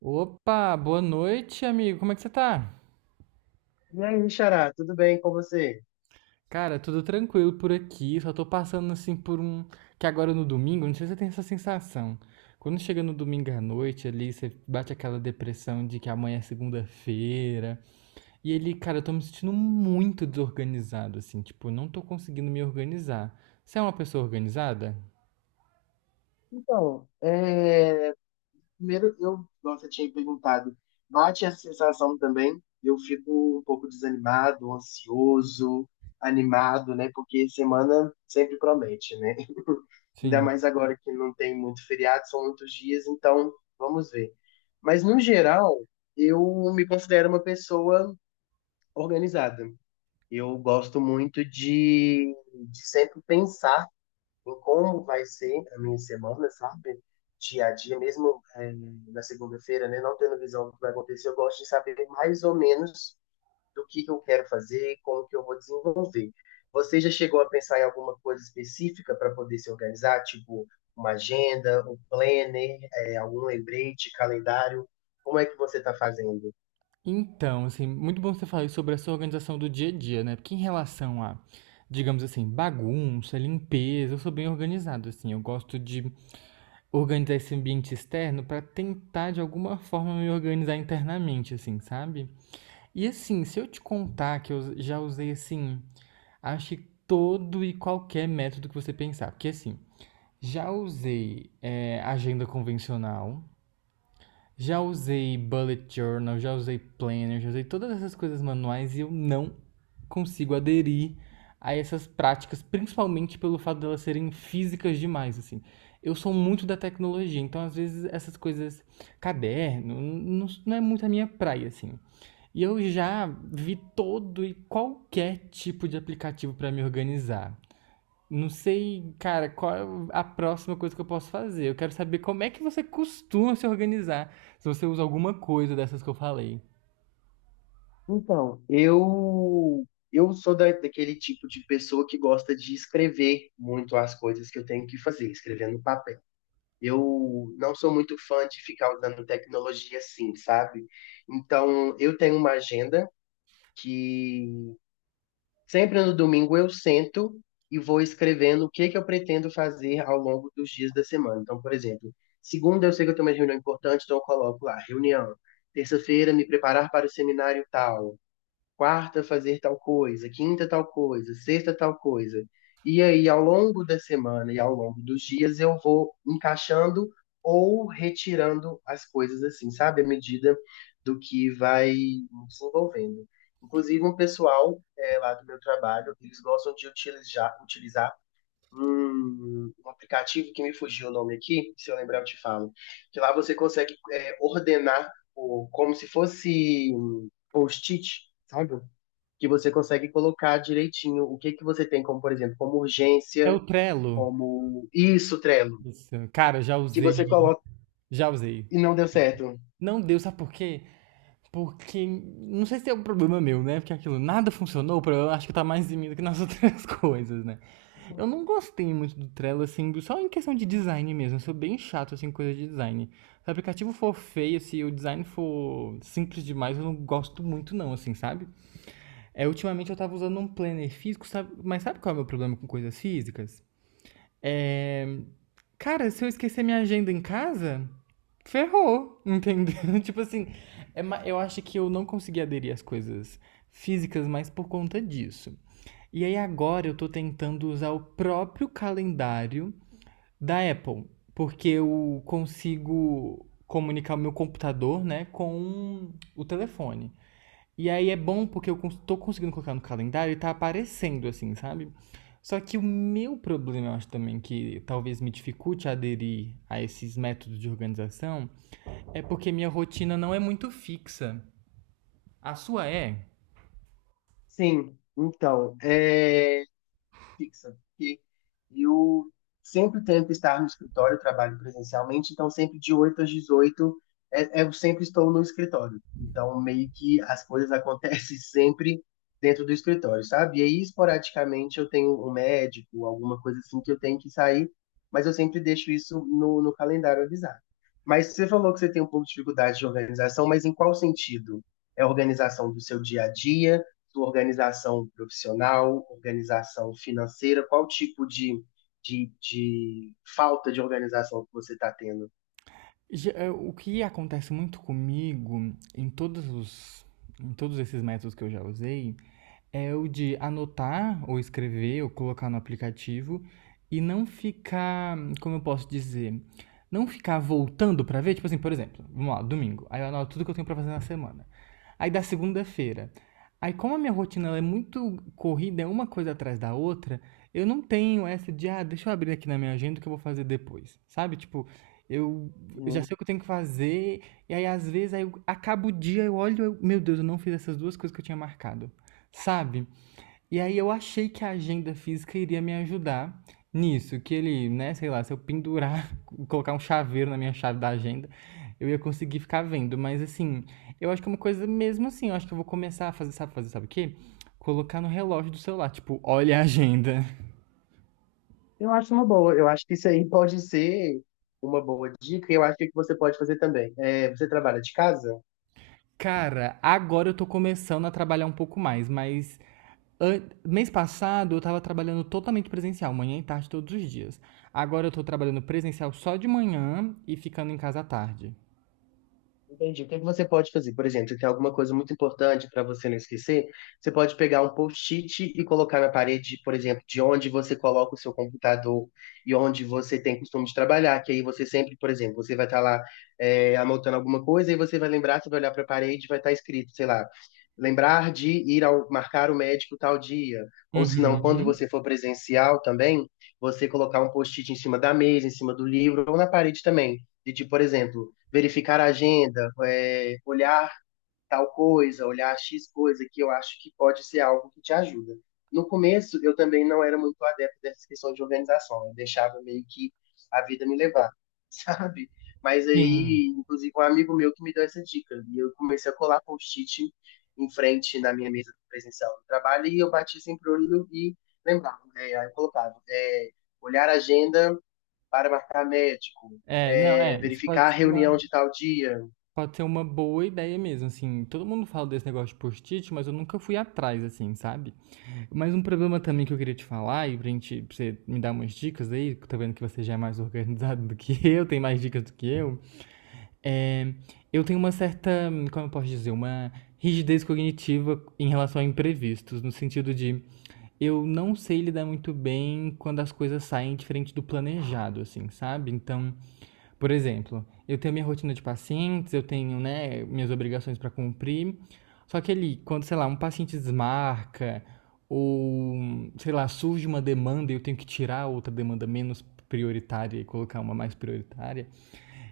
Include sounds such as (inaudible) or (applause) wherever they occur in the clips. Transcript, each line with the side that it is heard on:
right: Opa, boa noite, amigo. Como é que você tá?
left: E aí, Xará, tudo bem com você?
right: Cara, tudo tranquilo por aqui. Só tô passando assim por um. Que agora é no domingo, não sei se você tem essa sensação. Quando chega no domingo à noite ali, você bate aquela depressão de que amanhã é segunda-feira. E ele, cara, eu tô me sentindo muito desorganizado, assim. Tipo, eu não tô conseguindo me organizar. Você é uma pessoa organizada?
left: Então, primeiro eu, como você tinha perguntado, bate essa sensação também. Eu fico um pouco desanimado, ansioso, animado, né? Porque semana sempre promete, né? (laughs) Ainda
right: Sim.
left: mais agora que não tem muito feriado, são muitos dias, então vamos ver. Mas no geral, eu me considero uma pessoa organizada. Eu gosto muito de sempre pensar em como vai ser a minha semana, sabe? Dia a dia, mesmo na segunda-feira, né? Não tendo visão do que vai acontecer, eu gosto de saber mais ou menos do que eu quero fazer, como que eu vou desenvolver. Você já chegou a pensar em alguma coisa específica para poder se organizar, tipo uma agenda, um planner, algum lembrete, calendário? Como é que você está fazendo?
right: Então, assim, muito bom você falar sobre essa organização do dia a dia, né? Porque em relação a, digamos assim, bagunça, limpeza, eu sou bem organizado, assim. Eu gosto de organizar esse ambiente externo para tentar, de alguma forma, me organizar internamente, assim, sabe? E assim, se eu te contar que eu já usei, assim, acho que todo e qualquer método que você pensar. Porque, assim, já usei, agenda convencional. Já usei bullet journal, já usei planner, já usei todas essas coisas manuais e eu não consigo aderir a essas práticas, principalmente pelo fato delas serem físicas demais, assim. Eu sou muito da tecnologia, então às vezes essas coisas, caderno, não é muito a minha praia, assim. E eu já vi todo e qualquer tipo de aplicativo para me organizar. Não sei, cara, qual é a próxima coisa que eu posso fazer. Eu quero saber como é que você costuma se organizar, se você usa alguma coisa dessas que eu falei.
left: Então, eu sou daquele tipo de pessoa que gosta de escrever muito as coisas que eu tenho que fazer, escrever no papel. Eu não sou muito fã de ficar usando tecnologia assim, sabe? Então, eu tenho uma agenda que sempre no domingo eu sento e vou escrevendo o que que eu pretendo fazer ao longo dos dias da semana. Então, por exemplo, segunda eu sei que eu tenho uma reunião importante, então eu coloco lá, reunião. Terça-feira, me preparar para o seminário tal, quarta fazer tal coisa, quinta tal coisa, sexta tal coisa. E aí, ao longo da semana e ao longo dos dias, eu vou encaixando ou retirando as coisas assim, sabe? À medida do que vai me desenvolvendo. Inclusive, um pessoal lá do meu trabalho, eles gostam de utilizar um aplicativo que me fugiu o nome aqui, se eu lembrar eu te falo, que lá você consegue ordenar o, como se fosse um post-it, sabe? Que você consegue colocar direitinho o que que você tem como, por exemplo, como
right: É
left: urgência,
right: o Trello?
left: como isso, Trello,
right: Isso. Cara, já
left: que
right: usei,
left: você coloca
right: já usei.
left: e não deu certo.
right: Não deu, sabe por quê? Porque, não sei se é um problema meu, né? Porque aquilo, nada funcionou, o problema acho que tá mais em mim do que nas outras (laughs) coisas, né? Eu não gostei muito do Trello, assim, só em questão de design mesmo. Eu sou bem chato, assim, com coisa de design. Se o aplicativo for feio, se o design for simples demais, eu não gosto muito não, assim, sabe? É, ultimamente eu tava usando um planner físico, sabe? Mas sabe qual é o meu problema com coisas físicas? É, cara, se eu esquecer minha agenda em casa, ferrou, entendeu? (laughs) Tipo assim, é, eu acho que eu não consegui aderir às coisas físicas mais por conta disso. E aí agora eu tô tentando usar o próprio calendário da Apple, porque eu consigo comunicar o meu computador, né, com o telefone. E aí é bom porque eu tô conseguindo colocar no calendário e tá aparecendo assim, sabe? Só que o meu problema, eu acho também que talvez me dificulte aderir a esses métodos de organização, é porque minha rotina não é muito fixa. A sua é?
left: Sim, então, fixa, porque eu sempre tento estar no escritório, trabalho presencialmente, então sempre de 8h às 18h, eu sempre estou no escritório. Então meio que as coisas (laughs) acontecem sempre dentro do escritório, sabe? E aí esporadicamente eu tenho um médico, alguma coisa assim que eu tenho que sair, mas eu sempre deixo isso no calendário avisado. Mas você falou que você tem um pouco de dificuldade de organização, mas em qual sentido? É a organização do seu dia a dia? Sua organização profissional, organização financeira, qual tipo de falta de organização que você está tendo?
right: É, o que acontece muito comigo em todos os em todos esses métodos que eu já usei é o de anotar ou escrever ou colocar no aplicativo e não ficar, como eu posso dizer, não ficar voltando pra ver, tipo assim, por exemplo, vamos lá, domingo, aí eu anoto tudo que eu tenho pra fazer na semana. Aí da segunda-feira, aí como a minha rotina ela é muito corrida, é uma coisa atrás da outra, eu não tenho essa de, ah, deixa eu abrir aqui na minha agenda o que eu vou fazer depois, sabe? Tipo, eu eu já
left: Uhum.
right: sei o que eu tenho que fazer, e aí às vezes aí eu acabo o dia, eu olho, eu, meu Deus, eu não fiz essas duas coisas que eu tinha marcado. Sabe? E aí eu achei que a agenda física iria me ajudar nisso, que ele, né, sei lá, se eu pendurar, (laughs) colocar um chaveiro na minha chave da agenda, eu ia conseguir ficar vendo. Mas assim, eu acho que é uma coisa mesmo assim, eu acho que eu vou começar a fazer, sabe o quê? Colocar no relógio do celular, tipo, olha a agenda.
left: Eu acho uma boa, eu acho que isso aí pode ser uma boa dica, e eu acho que o que você pode fazer também. Você trabalha de casa?
right: (laughs) Cara, agora eu tô começando a trabalhar um pouco mais, mas mês passado eu estava trabalhando totalmente presencial, manhã e tarde todos os dias. Agora eu estou trabalhando presencial só de manhã e ficando em casa à tarde.
left: Entendi. O que é que você pode fazer? Por exemplo, se tem alguma coisa muito importante para você não esquecer, você pode pegar um post-it e colocar na parede, por exemplo, de onde você coloca o seu computador e onde você tem costume de trabalhar, que aí você sempre, por exemplo, você vai estar lá anotando alguma coisa e você vai lembrar, você vai olhar para a parede e vai estar escrito, sei lá, lembrar de ir ao marcar o médico tal dia. Ou se não, quando
right: Uhum.
left: você for presencial também, você colocar um post-it em cima da mesa, em cima do livro ou na parede também. De tipo, por exemplo, verificar a agenda, olhar tal coisa, olhar X coisa, que eu acho que pode ser algo que te ajuda. No começo, eu também não era muito adepto dessa questão de organização, eu deixava meio que a vida me levar, (laughs) sabe? Mas
right: Sim.
left: aí, inclusive, um amigo meu que me deu essa dica, e eu comecei a colar post-it em frente na minha mesa presencial do trabalho, e eu bati sempre o olho e lembrava, né? Aí eu colocava, olhar a agenda para marcar médico,
right: É, não, é, Isso
left: verificar
right: pode
left: a
right: ser
left: reunião de tal dia.
right: pode ser uma boa ideia mesmo, assim. Todo mundo fala desse negócio de post-it, mas eu nunca fui atrás, assim, sabe? Mas um problema também que eu queria te falar, e pra gente, pra você me dar umas dicas aí, que eu tô vendo que você já é mais organizado do que (laughs) eu, tem mais dicas do que eu. É, eu tenho uma certa, como eu posso dizer, uma rigidez cognitiva em relação a imprevistos, no sentido de eu não sei lidar muito bem quando as coisas saem diferente do planejado, assim, sabe? Então, por exemplo, eu tenho minha rotina de pacientes, eu tenho, né, minhas obrigações para cumprir, só que ali, quando, sei lá, um paciente desmarca, ou, sei lá, surge uma demanda e eu tenho que tirar outra demanda menos prioritária e colocar uma mais prioritária.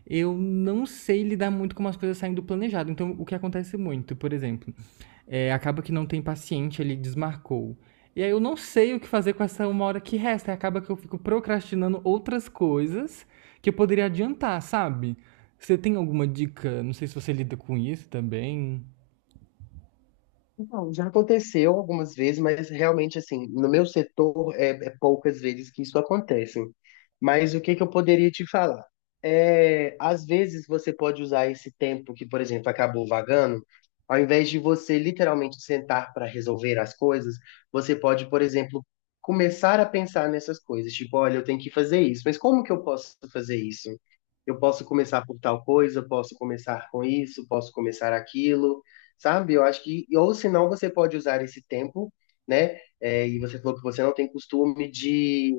right: Eu não sei lidar muito com as coisas saindo do planejado. Então, o que acontece muito, por exemplo, é, acaba que não tem paciente, ele desmarcou. E aí eu não sei o que fazer com essa uma hora que resta. Acaba que eu fico procrastinando outras coisas que eu poderia adiantar, sabe? Você tem alguma dica? Não sei se você lida com isso também.
left: Então, já aconteceu algumas vezes, mas realmente, assim, no meu setor é poucas vezes que isso acontece. Mas o que que eu poderia te falar? Às vezes você pode usar esse tempo que, por exemplo, acabou vagando, ao invés de você literalmente sentar para resolver as coisas, você pode, por exemplo, começar a pensar nessas coisas. Tipo, olha, eu tenho que fazer isso, mas como que eu posso fazer isso? Eu posso começar por tal coisa, posso começar com isso, posso começar aquilo, sabe? Eu acho que, ou se não, você pode usar esse tempo, né? É, e você falou que você não tem costume de,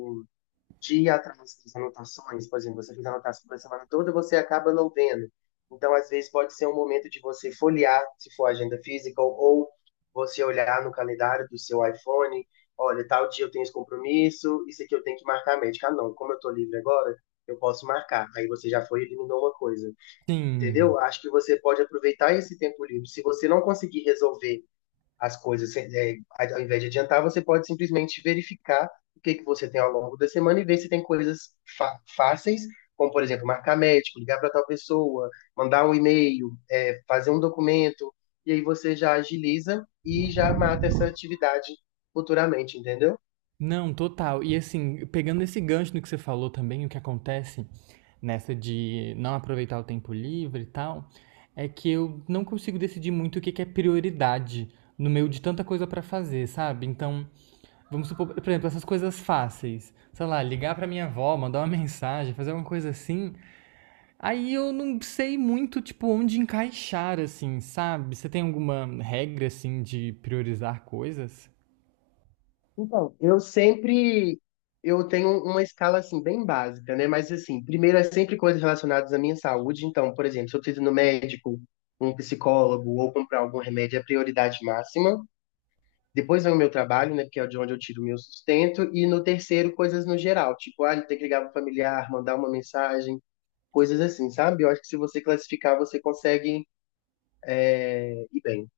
left: de ir atrás das anotações, por exemplo, você fez anotação para a semana toda, você acaba não vendo. Então, às vezes, pode ser um momento de você folhear, se for agenda física, ou você olhar no calendário do seu iPhone, olha, tal dia eu tenho esse compromisso, isso aqui eu tenho que marcar médica. Ah, não, como eu tô livre agora, eu posso marcar. Aí você já foi e eliminou uma coisa,
right: Sim.
left: entendeu? Acho que você pode aproveitar esse tempo livre. Se você não conseguir resolver as coisas, ao invés de adiantar, você pode simplesmente verificar o que que você tem ao longo da semana e ver se tem coisas fáceis, como, por exemplo, marcar médico, ligar para tal pessoa, mandar um e-mail, fazer um documento, e aí você já agiliza e já mata essa atividade futuramente, entendeu?
right: Não, total. E assim, pegando esse gancho no que você falou também, o que acontece nessa de não aproveitar o tempo livre e tal, é que eu não consigo decidir muito o que que é prioridade no meio de tanta coisa pra fazer, sabe? Então, vamos supor, por exemplo, essas coisas fáceis, sei lá, ligar pra minha avó, mandar uma (laughs) mensagem, fazer alguma coisa assim. Aí eu não sei muito, tipo, onde encaixar, assim, sabe? Você tem alguma regra, assim, de priorizar coisas?
left: Então, eu tenho uma escala assim bem básica, né? Mas assim, primeiro é sempre coisas relacionadas à minha saúde. Então, por exemplo, se eu preciso ir no médico, um psicólogo ou comprar algum remédio, é prioridade máxima. Depois vem o meu trabalho, né? Porque é de onde eu tiro o meu sustento. E no terceiro, coisas no geral, tipo, ah, tem que ligar para o familiar, mandar uma mensagem, coisas assim, sabe? Eu acho que se você classificar, você consegue ir bem.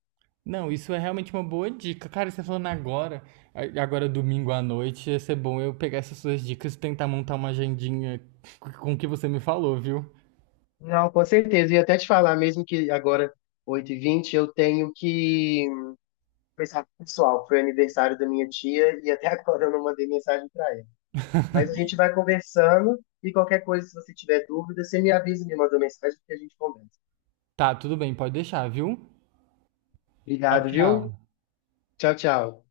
right: Não, isso é realmente uma boa dica. Cara, você falando agora, agora é domingo à noite, ia ser bom eu pegar essas suas dicas e tentar montar uma agendinha com o que você me falou, viu?
left: Não, com certeza. E até te falar mesmo que agora, 8h20 eu tenho que pensar, pessoal, foi aniversário da minha tia e até (laughs) agora eu não mandei mensagem para ela. Mas a gente vai conversando e qualquer coisa, se você tiver dúvida, você me avisa, me manda uma mensagem que a gente conversa.
right: Tá, tudo bem, pode deixar, viu? Tchau,
left: Obrigado, viu?
right: tchau.
left: Tchau, tchau.